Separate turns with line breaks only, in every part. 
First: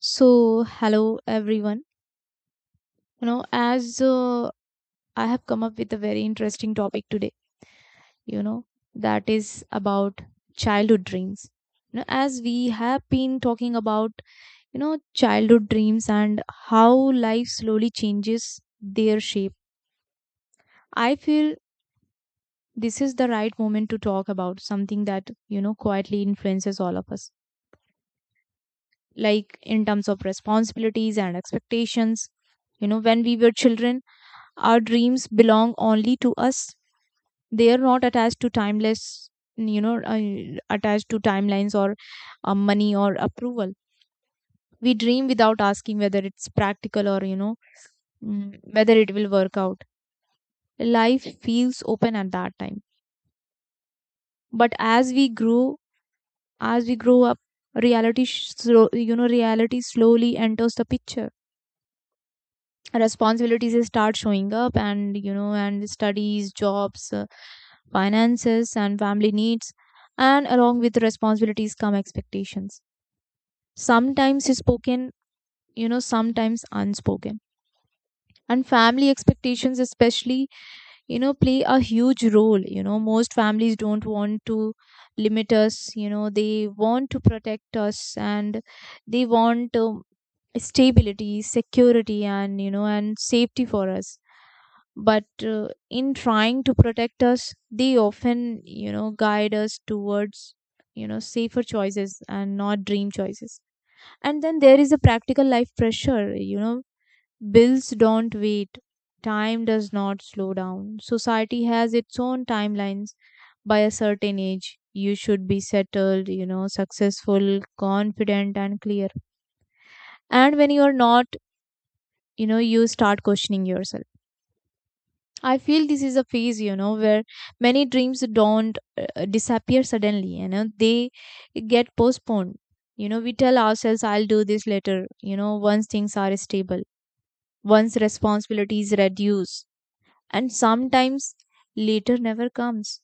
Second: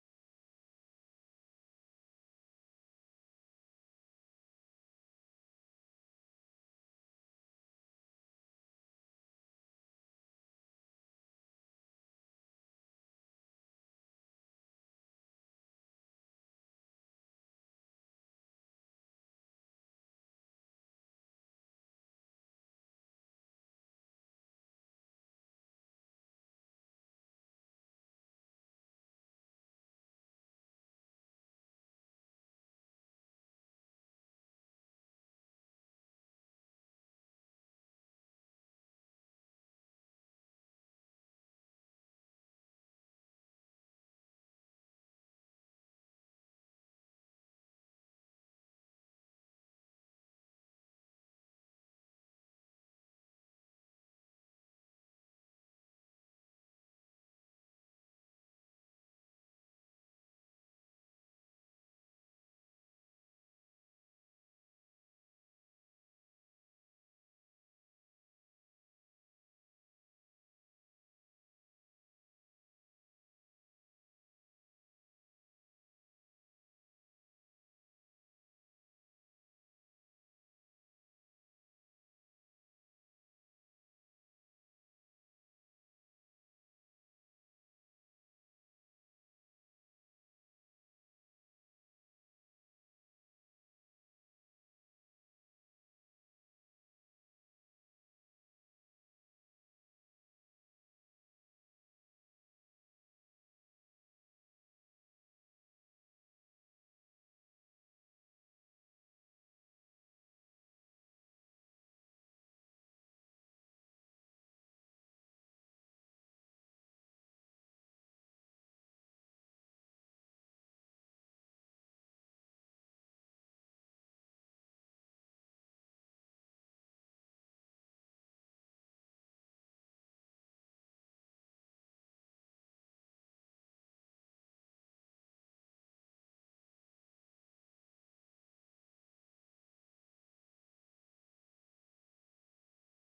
So, hello everyone. You know, as I have come up with a very interesting topic today, you know, that is about childhood dreams. As we have been talking about, childhood dreams and how life slowly changes their shape, I feel this is the right moment to talk about something that, quietly influences all of us, like in terms of responsibilities and expectations. When we were children, our dreams belong only to us. They are not attached to timeless, attached to timelines or money or approval. We dream without asking whether it's practical or whether it will work out. Life feels open at that time. But as we grow up, reality, sh- slow, you know, reality slowly enters the picture. Responsibilities start showing up, and you know and studies, jobs, finances, and family needs. And along with the responsibilities come expectations, sometimes spoken, sometimes unspoken. And family expectations especially, play a huge role. Most families don't want to limit us. They want to protect us, and they want stability, security, and you know and safety for us. But in trying to protect us, they often, guide us towards safer choices and not dream choices. And then there is a practical life pressure. Bills don't wait. Time does not slow down. Society has its own timelines. By a certain age, you should be settled, successful, confident, and clear. And when you are not, you start questioning yourself. I feel this is a phase, where many dreams don't disappear suddenly, they get postponed. We tell ourselves, I'll do this later, once things are stable, once responsibilities reduce. And sometimes later never comes.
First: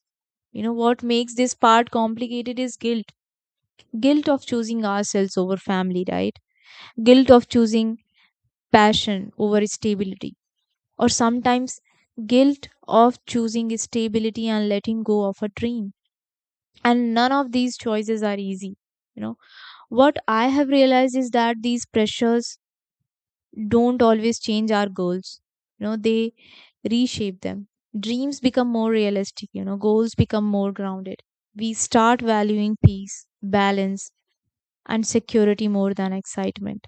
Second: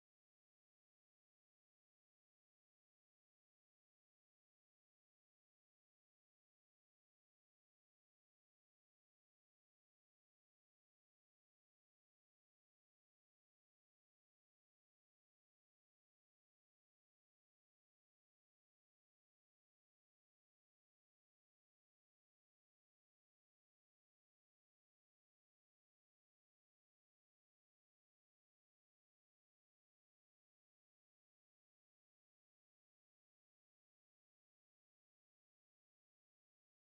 What makes this part complicated is guilt. Guilt of choosing ourselves over family, right? Guilt of choosing passion over stability, or sometimes guilt of choosing stability and letting go of a dream. And none of these choices are easy. You know, what I have realized is that these pressures don't always change our goals, they reshape them. Dreams become more realistic, goals become more grounded. We start valuing peace, balance, and security more than excitement.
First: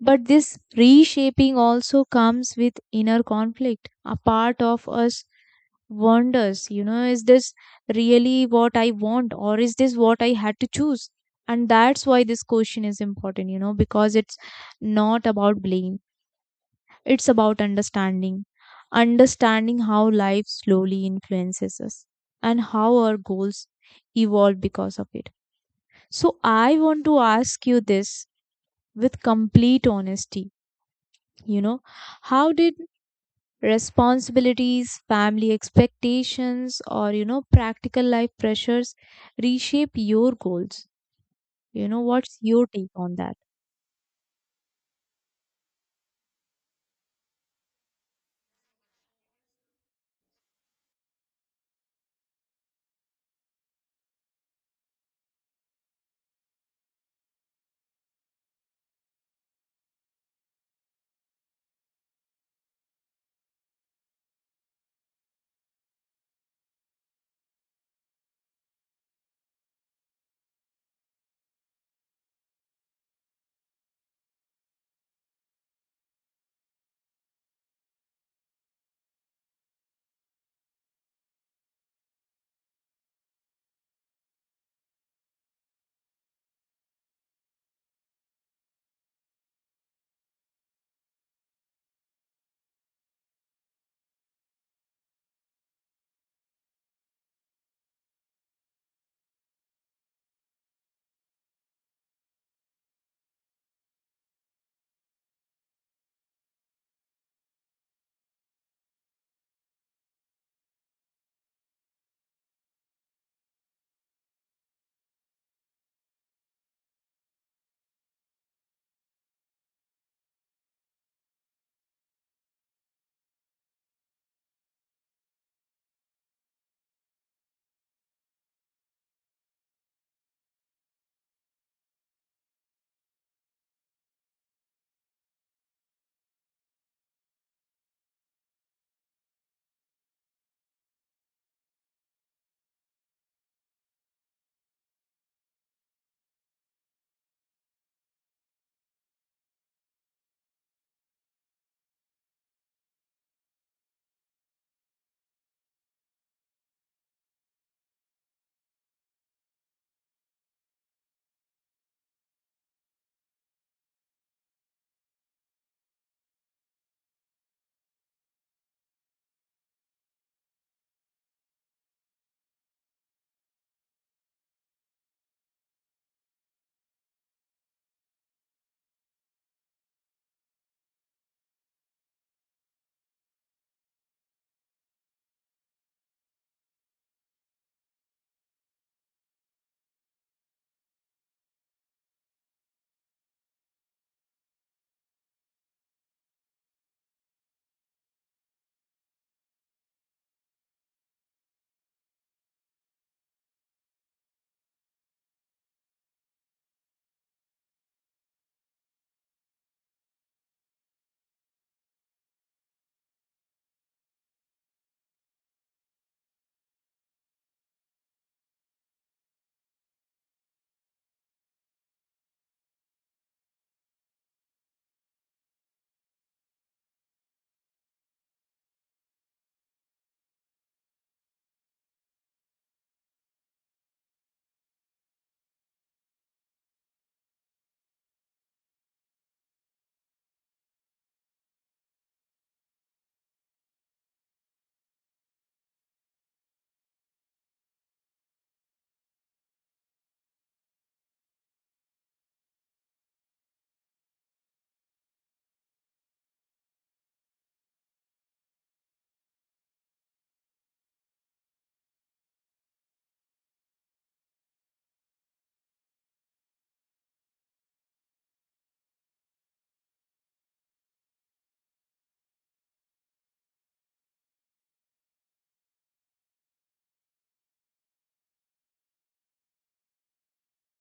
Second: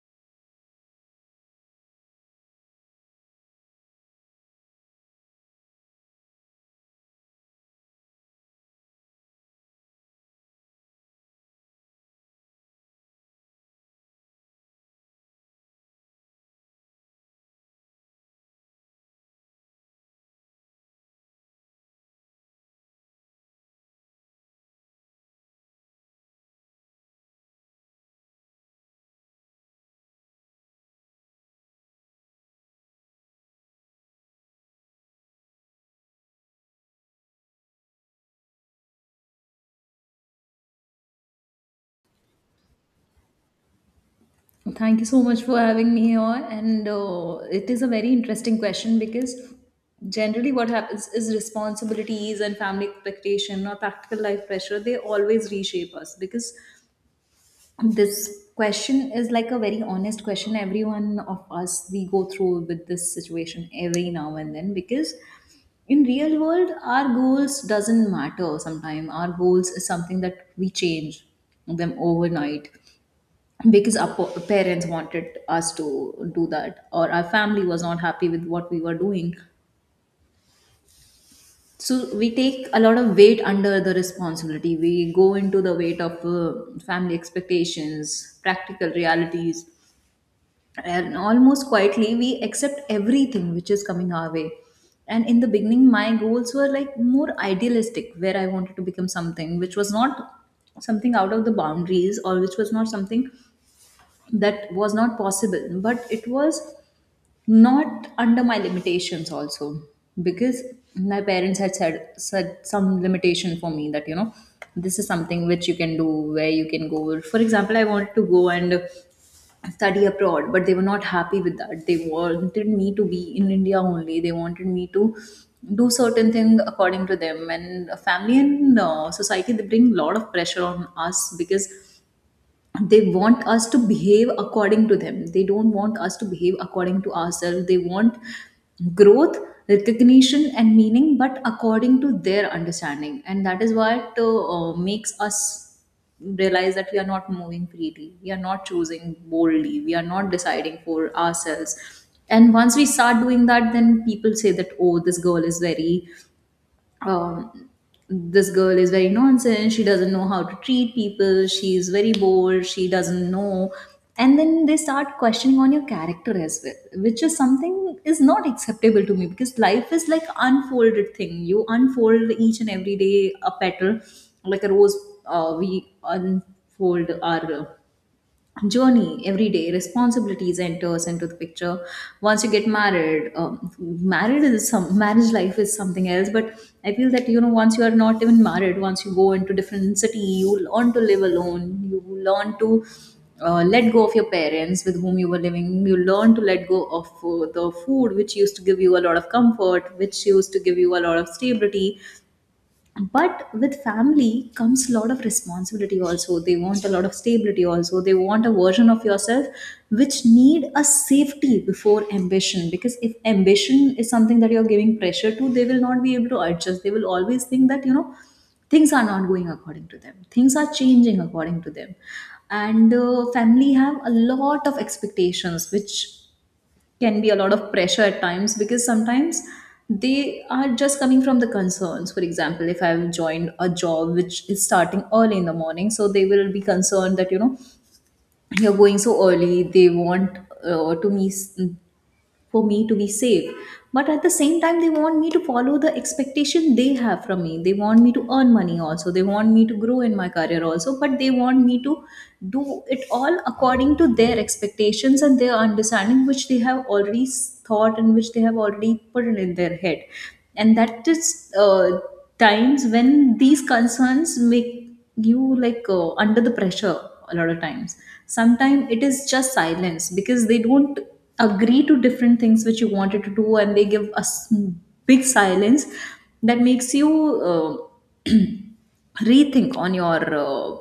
But this reshaping also comes with inner conflict. A part of us wonders, is this really what I want or is this what I had to choose? And that's why this question is important, because it's not about blame; it's about understanding. Understanding how life slowly influences us and how our goals evolve because of it. So, I want to ask you this with complete honesty. You know how did responsibilities, family expectations, or practical life pressures reshape your goals? What's your take on that?
Thank you so much for having me here. And it is a very interesting question, because generally what happens is responsibilities and family expectation or practical life pressure, they always reshape us. Because this question is like a very honest question. Everyone of us, we go through with this situation every now and then, because in real world our goals doesn't matter. Sometimes our goals is something that we change them overnight, because our parents wanted us to do that, or our family was not happy with what we were doing. So we take a lot of weight under the responsibility. We go into the weight of family expectations, practical realities, and almost quietly we accept everything which is coming our way. And in the beginning my goals were like more idealistic, where I wanted to become something which was not something out of the boundaries, or which was not something that was not possible, but it was not under my limitations also. Because my parents had said some limitation for me that, this is something which you can do, where you can go. For example, I wanted to go and study abroad, but they were not happy with that. They wanted me to be in india only. They wanted me to do certain thing according to them, and family and society, they bring a lot of pressure on us. Because they want us to behave according to them, they don't want us to behave according to ourselves. They want growth, recognition and meaning, but according to their understanding. And that is what makes us realize that we are not moving freely, we are not choosing boldly, we are not deciding for ourselves. And once we start doing that, then people say that, oh, um, this girl is very nonsense. She doesn't know how to treat people. She's very bored. She doesn't know. And then they start questioning on your character as well, which is something is not acceptable to me. Because life is like unfolded thing. You unfold each and every day a petal, like a rose. We unfold our journey every day. Responsibilities enters into the picture once you get married. Married is some, marriage life is something else, but I feel that, once you are not even married, once you go into different city, you learn to live alone. You learn to let go of your parents with whom you were living. You learn to let go of the food which used to give you a lot of comfort, which used to give you a lot of stability. But with family comes a lot of responsibility also. They want a lot of stability also. They want a version of yourself which need a safety before ambition. Because if ambition is something that you're giving pressure to, they will not be able to adjust. They will always think that, things are not going according to them, things are changing according to them. And family have a lot of expectations, which can be a lot of pressure at times, because sometimes they are just coming from the concerns. For example, if I've joined a job which is starting early in the morning, so they will be concerned that, you're going so early. They want to me for me to be safe. But at the same time, they want me to follow the expectation they have from me. They want me to earn money also. They want me to grow in my career also. But they want me to do it all according to their expectations and their understanding, which they have already thought, and which they have already put it in their head. And that is times when these concerns make you like under the pressure a lot of times. Sometimes it is just silence, because they don't agree to different things which you wanted to do, and they give us big silence that makes you uh, rethink on your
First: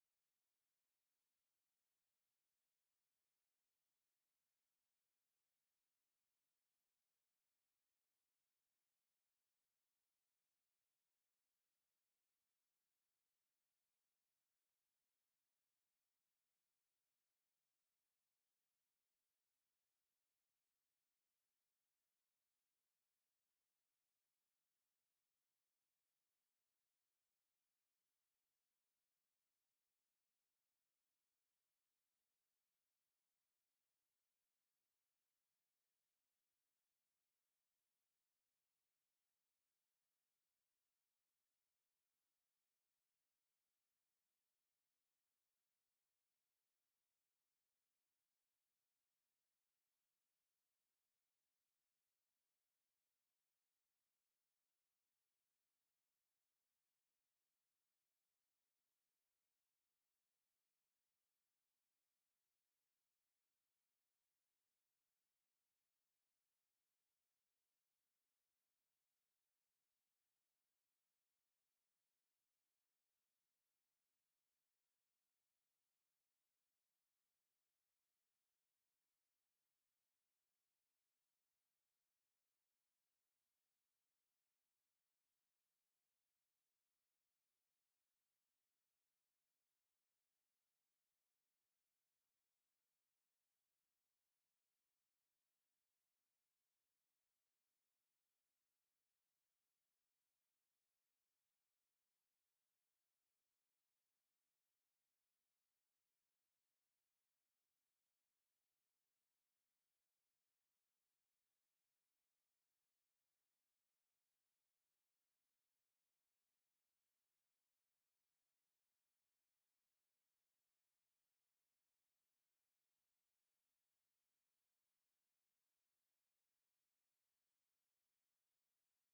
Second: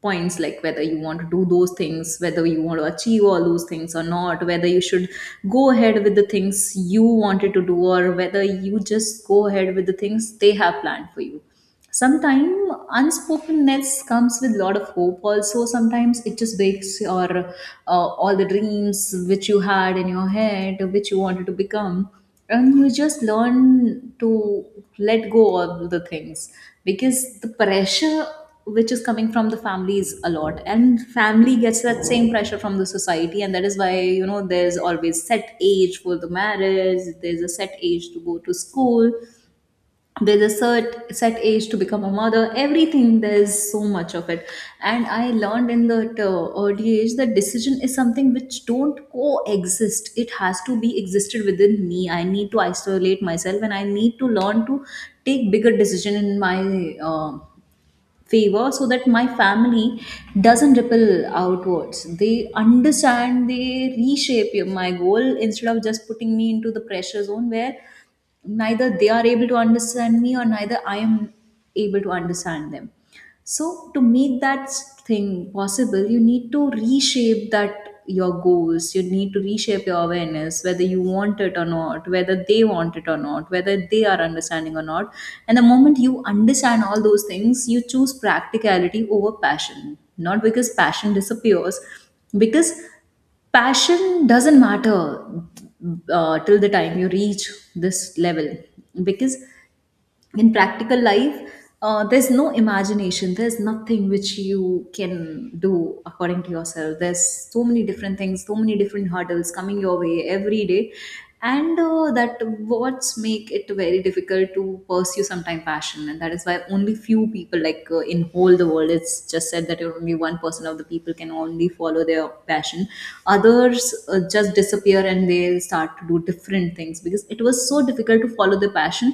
points, like whether you want to do those things, whether you want to achieve all those things or not, whether you should go ahead with the things you wanted to do, or whether you just go ahead with the things they have planned for you. Sometimes unspokenness comes with lot of hope also. Sometimes it just breaks your all the dreams which you had in your head, which you wanted to become. And you just learn to let go of the things, because the pressure which is coming from the family is a lot, and family gets that same pressure from the society. And that is why, there's always set age for the marriage, there's a set age to go to school, there's a set age to become a mother, everything, there's so much of it. And I learned in that early age that decision is something which don't coexist. It has to be existed within me. I need to isolate myself, and I need to learn to take bigger decision in my favor, so that my family doesn't ripple outwards. They understand, they reshape my goal, instead of just putting me into the pressure zone where neither they are able to understand me, or neither I am able to understand them. So, to make that thing possible, you need to reshape that your goals. You need to reshape your awareness, whether you want it or not, whether they want it or not, whether they are understanding or not. And the moment you understand all those things, you choose practicality over passion. Not because passion disappears, because passion doesn't matter till the time you reach this level. Because in practical life, there's no imagination, there's nothing which you can do according to yourself, there's so many different things, so many different hurdles coming your way every day. And that what's make it very difficult to pursue sometime passion. And that is why only few people like, in whole the world it's just said that only 1% of the people can only follow their passion. Others just disappear and they start to do different things, because it was so difficult to follow the passion.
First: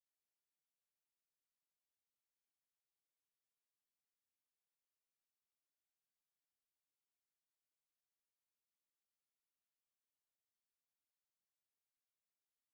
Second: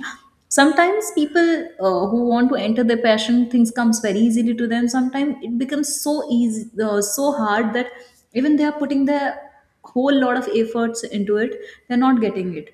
Sometimes people who want to enter their passion, things comes very easily to them. Sometimes it becomes so easy, so hard, that even they are putting their whole lot of efforts into it, they're not getting it.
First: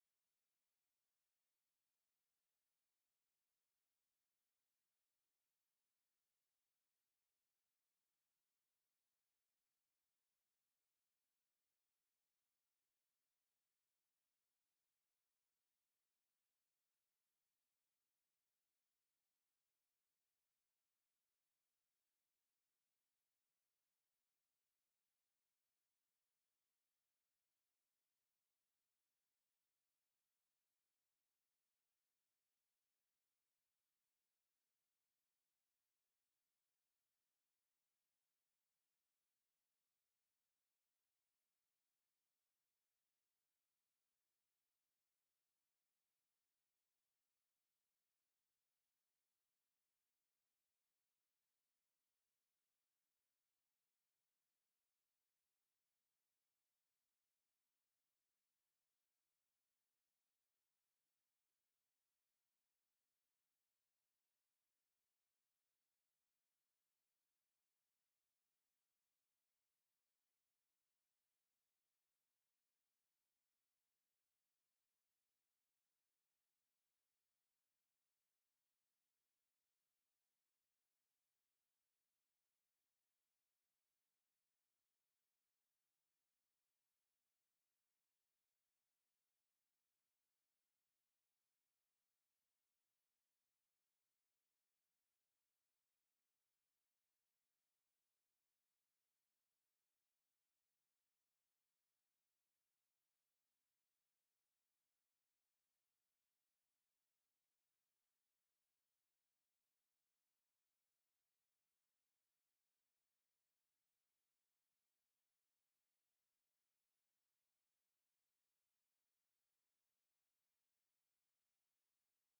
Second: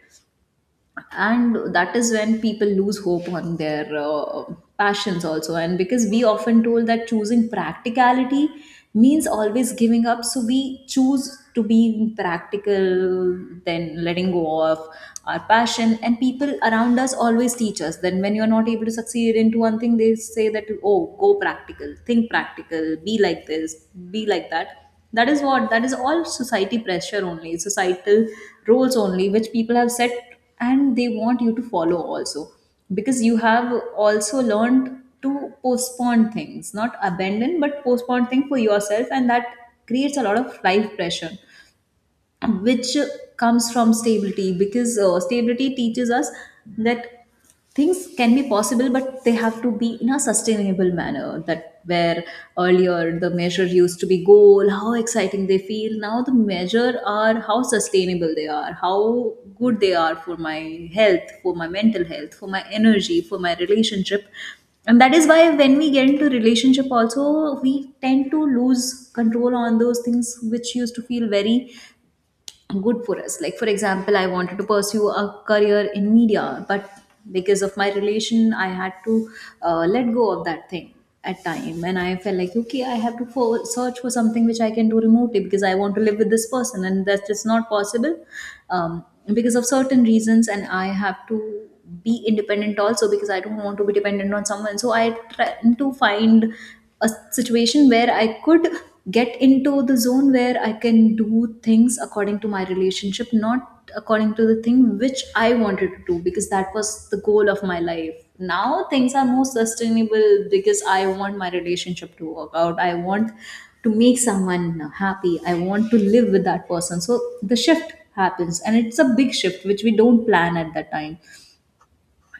And that is when people lose hope on their passions also. And because we often told that choosing practicality means always giving up, so we choose to be practical then letting go of our passion. And people around us always teach us, then when you're not able to succeed into one thing, they say that, oh, go practical, think practical, be like this, be like that. That is what That is all society pressure only, societal roles only, which people have set, and they want you to follow also. Because you have also learned to postpone things, not abandon but postpone things for yourself, and that creates a lot of life pressure, which comes from stability. Because stability teaches us that things can be possible, but they have to be in a sustainable manner. That where earlier the measure used to be goal, how exciting they feel, now the measure are how sustainable they are, how good they are for my health, for my mental health, for my energy, for my relationship. And that is why when we get into relationship also, we tend to lose control on those things which used to feel very good for us. Like, for example, I wanted to pursue a career in media, but because of my relation I had to let go of that thing at time. And I felt like, okay, I have to search for something which I can do remotely, because I want to live with this person, and that's just not possible um, because of certain reasons. And I have to be independent also, because I don't want to be dependent on someone. So I try to find a situation where I could get into the zone where I can do things according to my relationship, not according to the thing which I wanted to do, because that was the goal of my life. Now things are more sustainable, because I want my relationship to work out. I want to make someone happy. I want to live with that person. So the shift happens, and it's a big shift which we don't plan at that time.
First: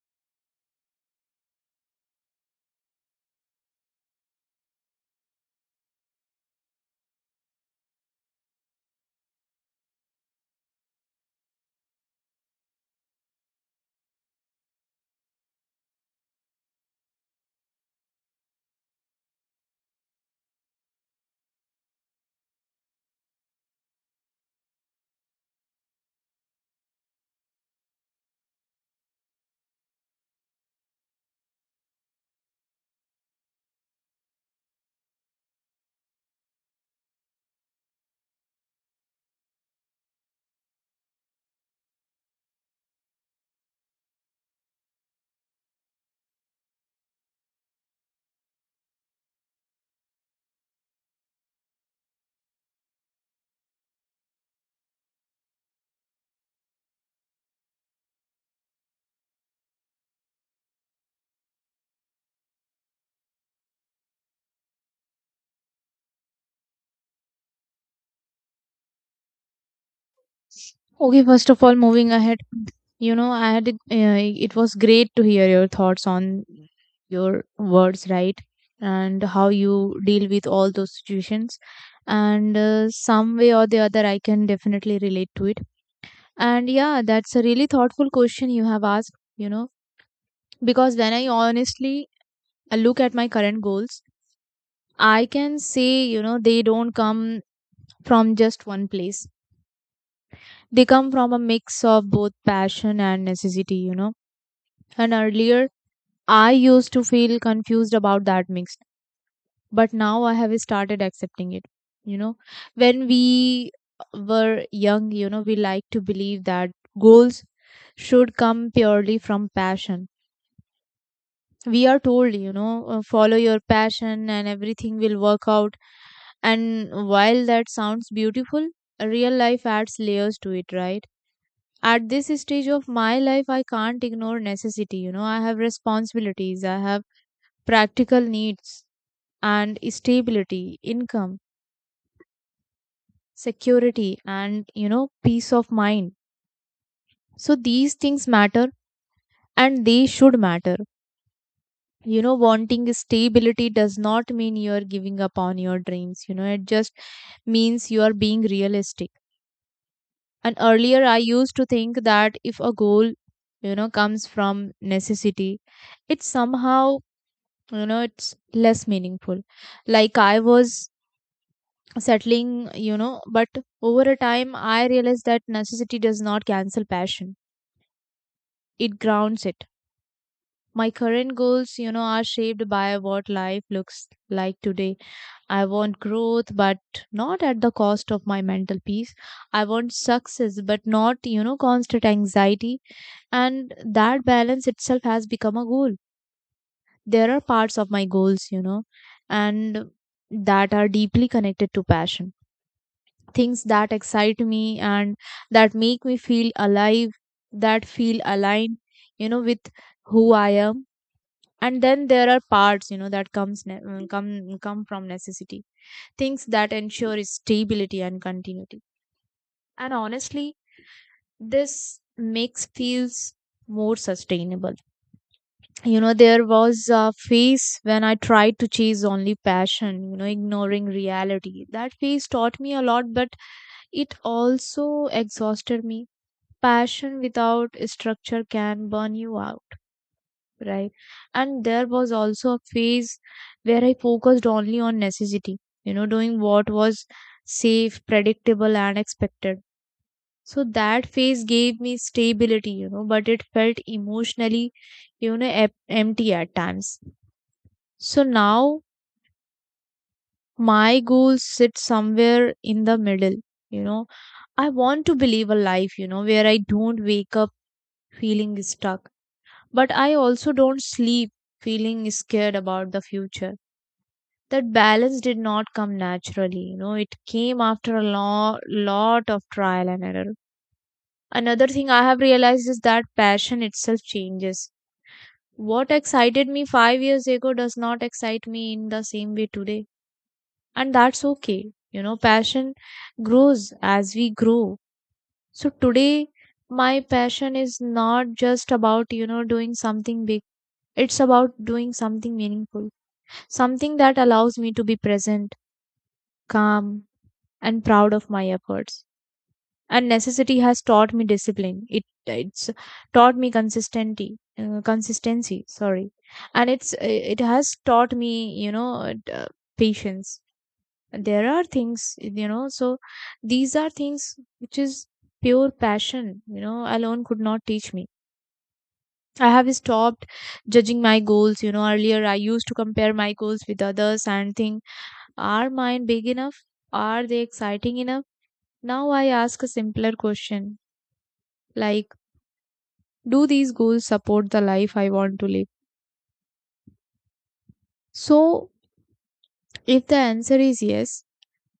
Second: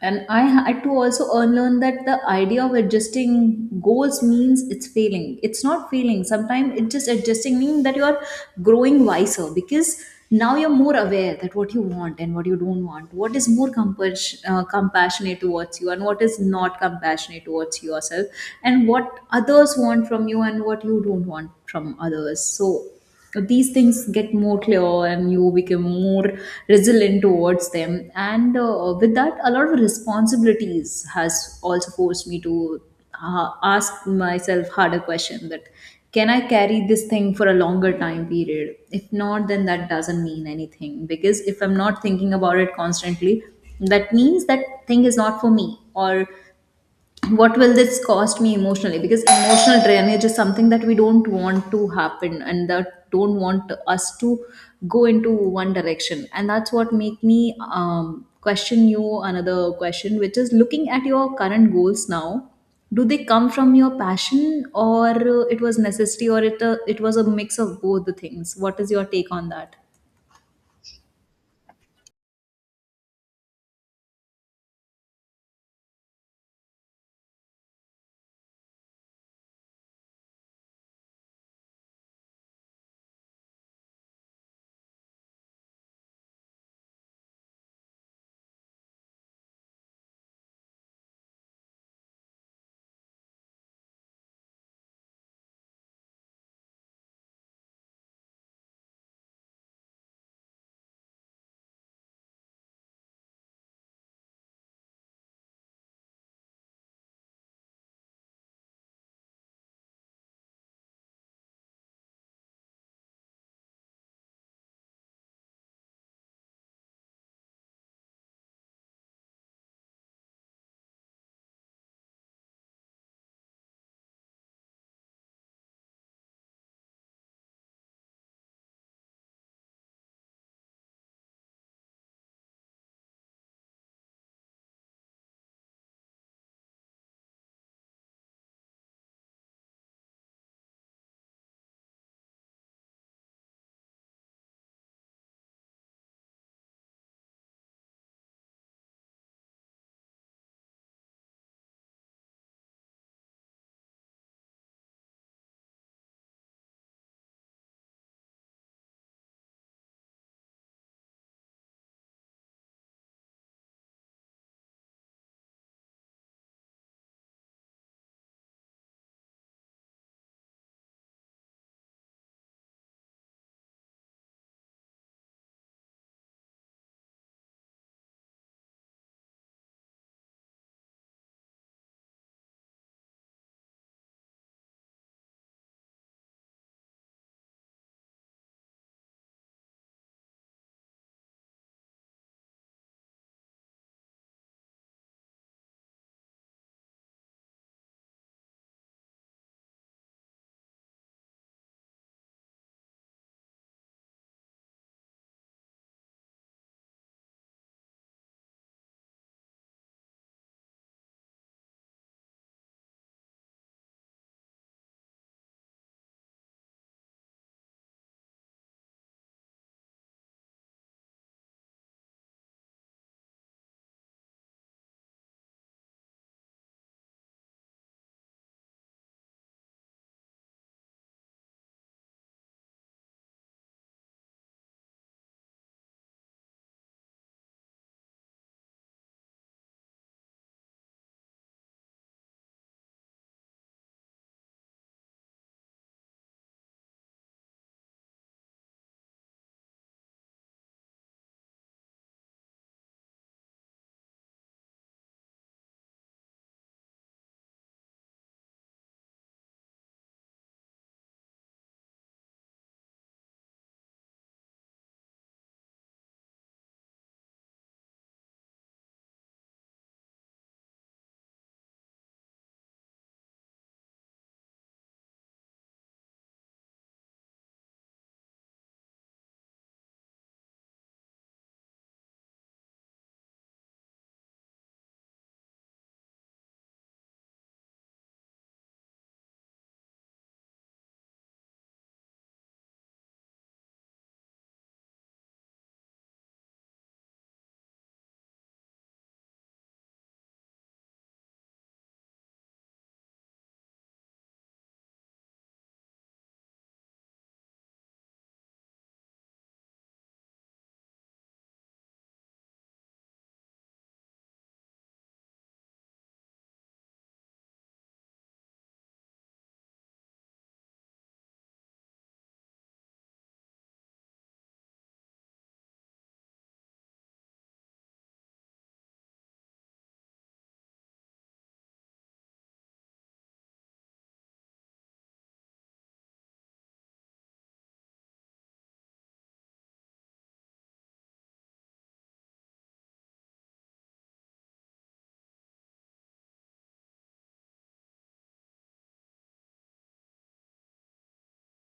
And I had to also unlearn that the idea of adjusting goals means it's failing. It's not failing. Sometimes it just adjusting means that you're growing wiser, because now you're more aware that what you want and what you don't want, what is more compassionate towards you, and what is not compassionate towards yourself, and what others want from you, and what you don't want from others. So these things get more clear, and you become more resilient towards them. And with that, a lot of responsibilities has also forced me to ask myself harder question that, can I carry this thing for a longer time period? If not, then that doesn't mean anything, because if I'm not thinking about it constantly, that means that thing is not for me. Or what will this cost me emotionally? Because emotional drainage is something that we don't want to happen, and that don't want us to go into one direction. And that's what make me question you another question, which is, looking at your current goals now, do they come from your passion, or it was necessity, or it was a mix of both the things? What is your take on that?
Okay, first of all, moving ahead, you know i had it, uh, it was great to hear your thoughts on your words, right? And how you deal with all those situations. And some way or the other, I can definitely relate to it. And yeah, that's a really thoughtful question you have asked, because when I honestly look at my current goals, I can say, they don't come from just one place. They come from a mix of both passion and necessity. And earlier, I used to feel confused about that mix, but now I have started accepting it. You know, when we were young, we like to believe that goals should come purely from passion. We are told, follow your passion and everything will work out. And while that sounds beautiful, real life adds layers to it, right? At this stage of my life, I can't ignore necessity. I have responsibilities. I have practical needs and stability, income, security, and peace of mind. So these things matter, and they should matter. Wanting stability does not mean you are giving up on your dreams. It just means you are being realistic. And earlier, I used to think that if a goal, comes from necessity, it's somehow, it's less meaningful. Like I was settling, but over a time, I realized that necessity does not cancel passion; it grounds it. My current goals, are shaped by what life looks like today. I want growth, but not at the cost of my mental peace. I want success, but not, constant anxiety. And that balance itself has become a goal. There are parts of my goals, you know, and that are deeply connected to passion. Things that excite me and that make me feel alive, that feel aligned, with who I am. And then there are parts, that comes ne- come come from necessity, things that ensure stability and continuity. And honestly, this makes feels more sustainable. There was a phase when I tried to chase only passion, ignoring reality. That phase taught me a lot, but it also exhausted me. Passion without structure can burn you out, right? And there was also a phase where I focused only on necessity, doing what was safe, predictable, and expected. So that phase gave me stability, but it felt emotionally, empty at times. So now my goals sit somewhere in the middle. You know i want to believe a life where I don't wake up feeling stuck, but I also don't sleep feeling scared about the future. That balance did not come naturally. It came after a lot of trial and error. Another thing I have realized is that passion itself changes. What excited me 5 years ago does not excite me in the same way today. And that's okay. Passion grows as we grow. So today, my passion is not just about doing something big. It's about doing something meaningful, something that allows me to be present, calm, and proud of my efforts. And necessity has taught me discipline. It's taught me consistency, consistency. Sorry, and it has taught me patience. There are things, you know. So these are things which is pure passion. You know, alone could not teach me. I have stopped judging my goals. Earlier, I used to compare my goals with others and think, are mine big enough? Are they exciting enough? Now I ask a simpler question, like, do these goals support the life I want to live? So, if the answer is yes,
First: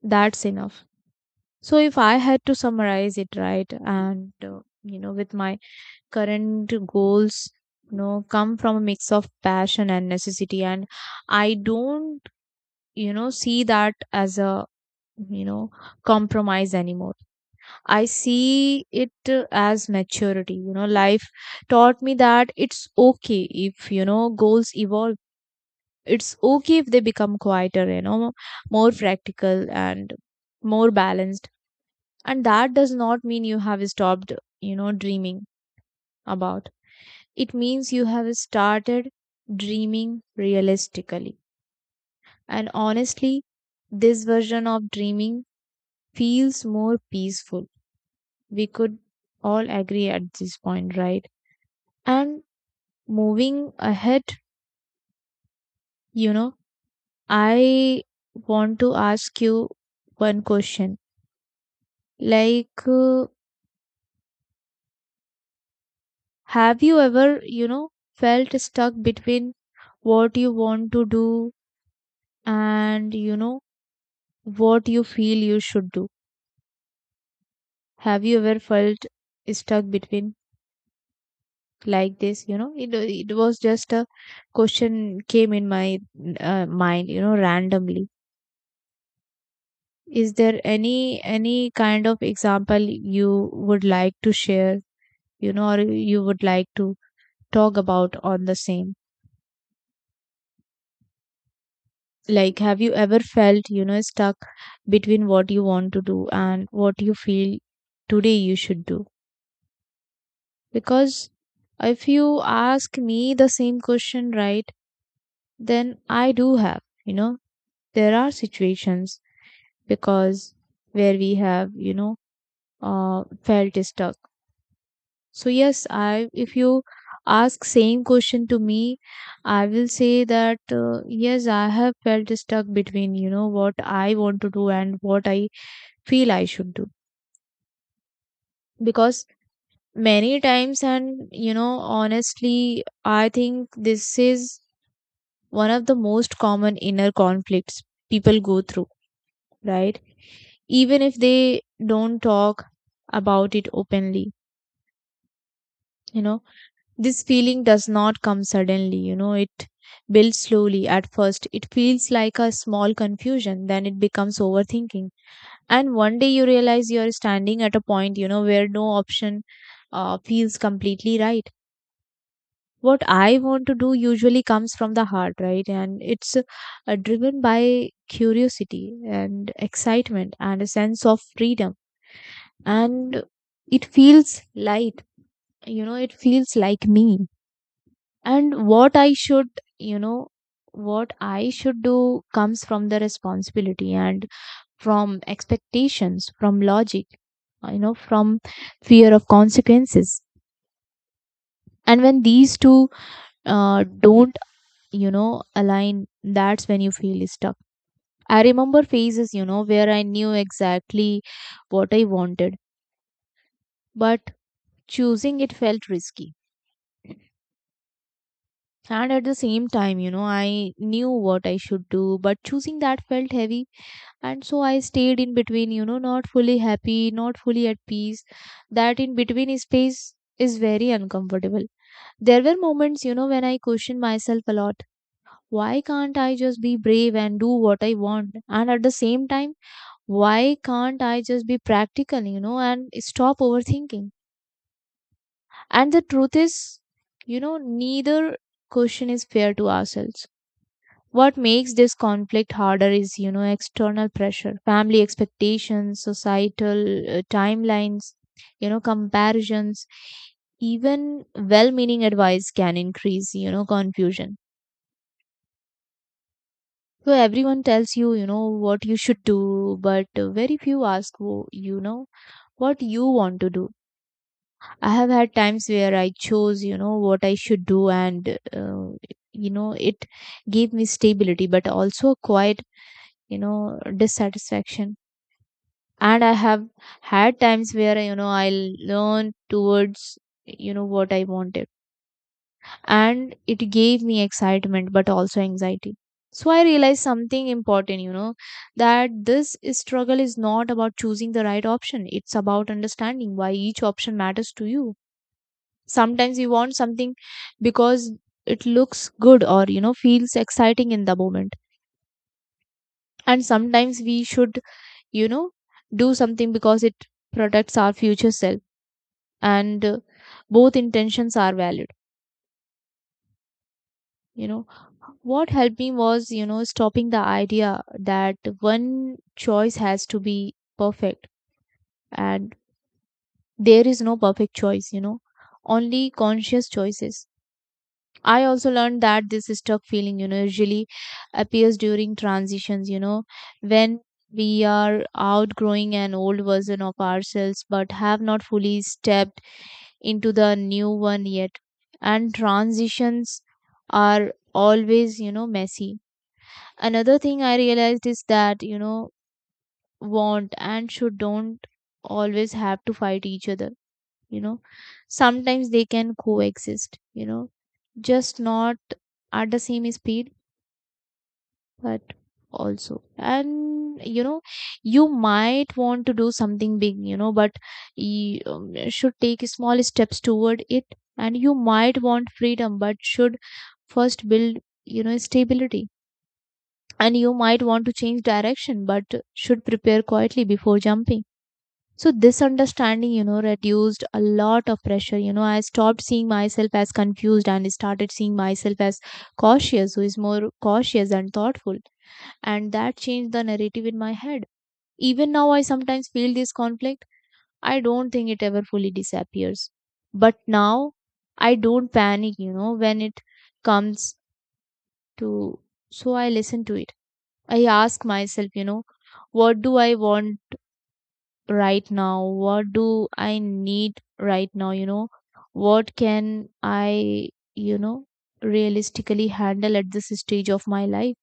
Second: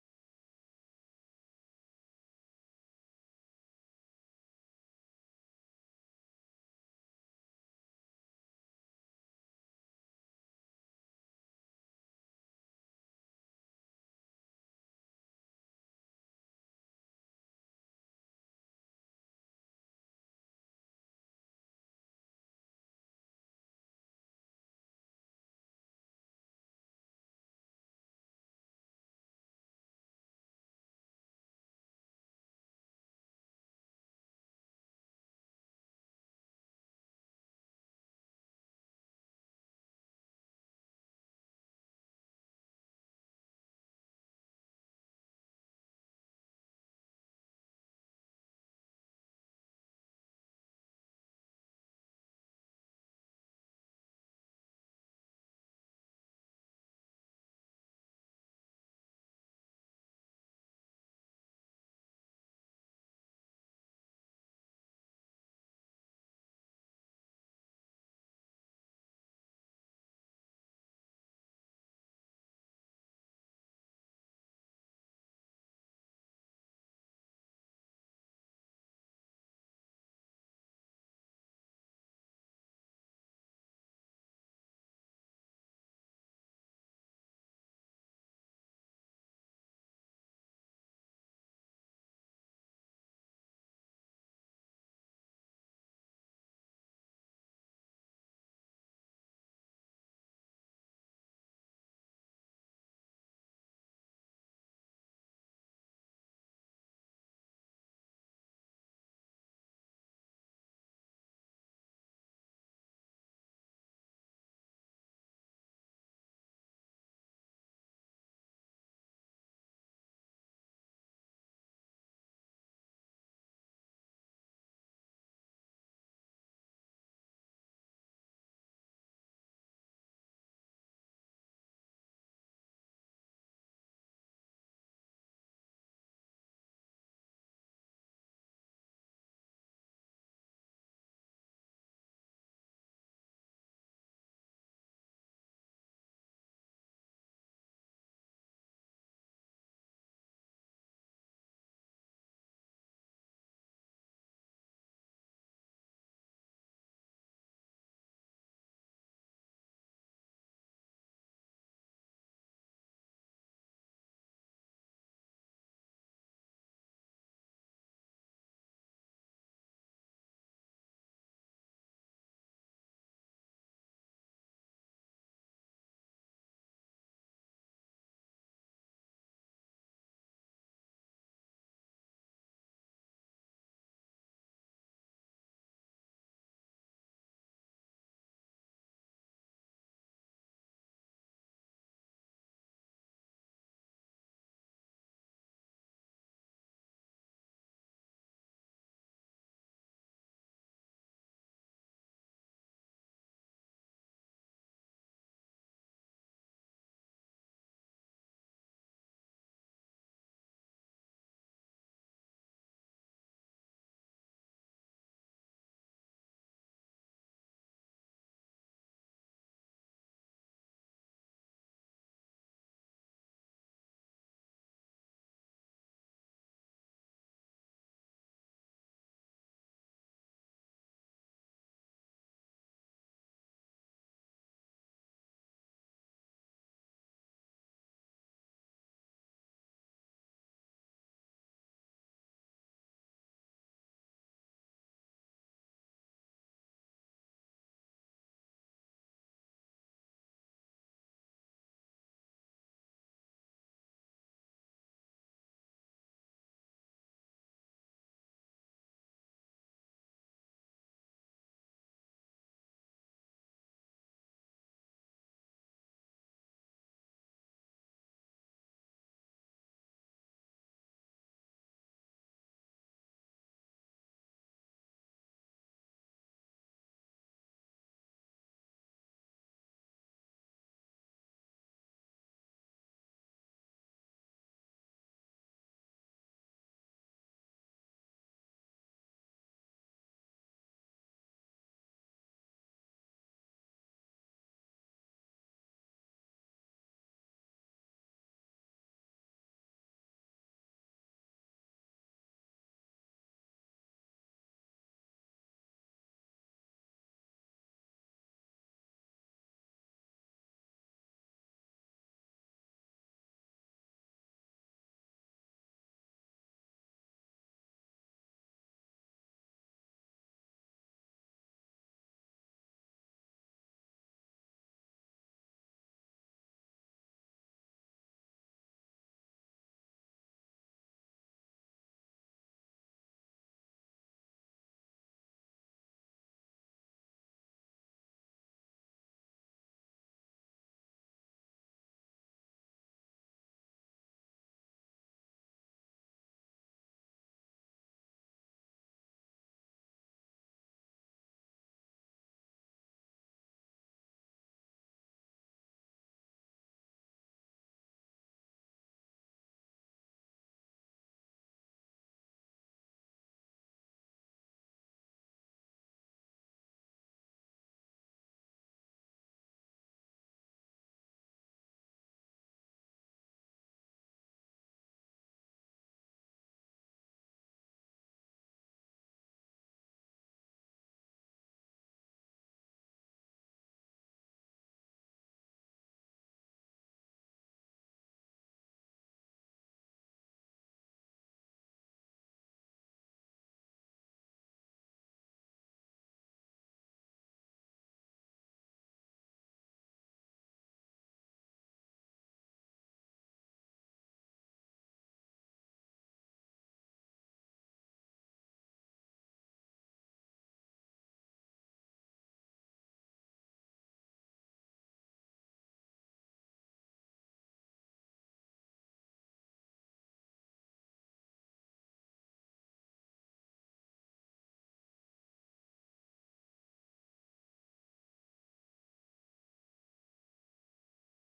that's enough. So, if I had to summarize it, right, and you know, with my current goals, come from a mix of passion and necessity, and I don't, see that as a, you know, compromise anymore. I see it as maturity. Life taught me that it's okay if, goals evolve. It's okay if they become quieter, more practical and more balanced. And that does not mean you have stopped, dreaming about. It means you have started dreaming realistically. And honestly, this version of dreaming feels more peaceful. We could all agree at this point, right? And moving ahead, you know, I want to ask you one question. Like, have you ever, felt stuck between what you want to do and, what you feel you should do? Have you ever felt stuck between like this? It was just a question came in my mind, randomly. Is there any kind of example you would like to share, or you would like to talk about on the same? Like, have you ever felt, stuck between what you want to do and what you feel today you should do? Because if you ask me the same question, right, then I do have, there are situations, because where we have, felt stuck. So yes, I if you ask same question to me, I will say that yes, I have felt stuck between what I want to do and what I feel I should do. Because many times, and you know honestly, I think this is one of the most common inner conflicts people go through, right? Even if they don't talk about it openly, you know This feeling does not come suddenly, it builds slowly. At first, it feels like a small confusion, then it becomes overthinking. And one day you realize you're standing at a point, where no option feels completely right. What I want to do usually comes from the heart, right? And it's driven by curiosity and excitement and a sense of freedom. And it feels light, you know, it feels like me. And what I should you know what I should do comes from the responsibility and from expectations, from logic, you know, from fear of consequences. And when these two don't, you know, align, that's when you feel stuck. I remember phases, you know, where I knew exactly what I wanted, but choosing it felt risky. And at the same time, you know, I knew what I should do, but choosing that felt heavy. And so I stayed in between, you know, not fully happy, not fully at peace. That in between space is very uncomfortable. There were moments, you know, when I questioned myself a lot. Why can't I just be brave and do what I want? And at the same time, why can't I just be practical, you know, and stop overthinking? And the truth is, you know, neither question is fair to ourselves. What makes this conflict harder is, you know, external pressure, family expectations, societal timelines, you know, comparisons, even well meaning advice can increase, you know, confusion. So everyone tells you, you know, what you should do, but very few ask, what you want to do. I have had times where I chose, you know, what I should do, and, you know, it gave me stability, but also a quiet, you know, dissatisfaction. And I have had times where, you know, I learned towards, you know, what I wanted, and it gave me excitement but also anxiety. So I realized something important, you know, that this struggle is not about choosing the right option, it's about understanding why each option matters to you. Sometimes you want something because it looks good or, you know, feels exciting in the moment. And sometimes we should, you know, do something because it protects our future self. And both intentions are valid, you know. What helped me was, you know, stopping the idea that one choice has to be perfect. And there is no perfect choice, you know, only conscious choices. I also learned that this stuck feeling, you know, usually appears during transitions, you know, when we are outgrowing an old version of ourselves but have not fully stepped into the new one yet. And transitions are always, you know, messy. Another thing I realized is that, you know, want and should don't always have to fight each other. You know, sometimes they can coexist, you know, just not at the same speed. But also, and, you know, you might want to do something big, you know, but you should take small steps toward it. And you might want freedom but should first build, you know, stability. And you might want to change direction but should prepare quietly before jumping. So this understanding, you know, reduced a lot of pressure. You know, I stopped seeing myself as confused and started seeing myself as cautious, who is more cautious and thoughtful. And that changed the narrative in my head. Even now, I sometimes feel this conflict. I don't think it ever fully disappears. But now, I don't panic, you know, when it comes to. So I listen to it. I ask myself, you know, what do I want right now? What do I need right now? You know, what can I, you know, realistically handle at this stage of my life?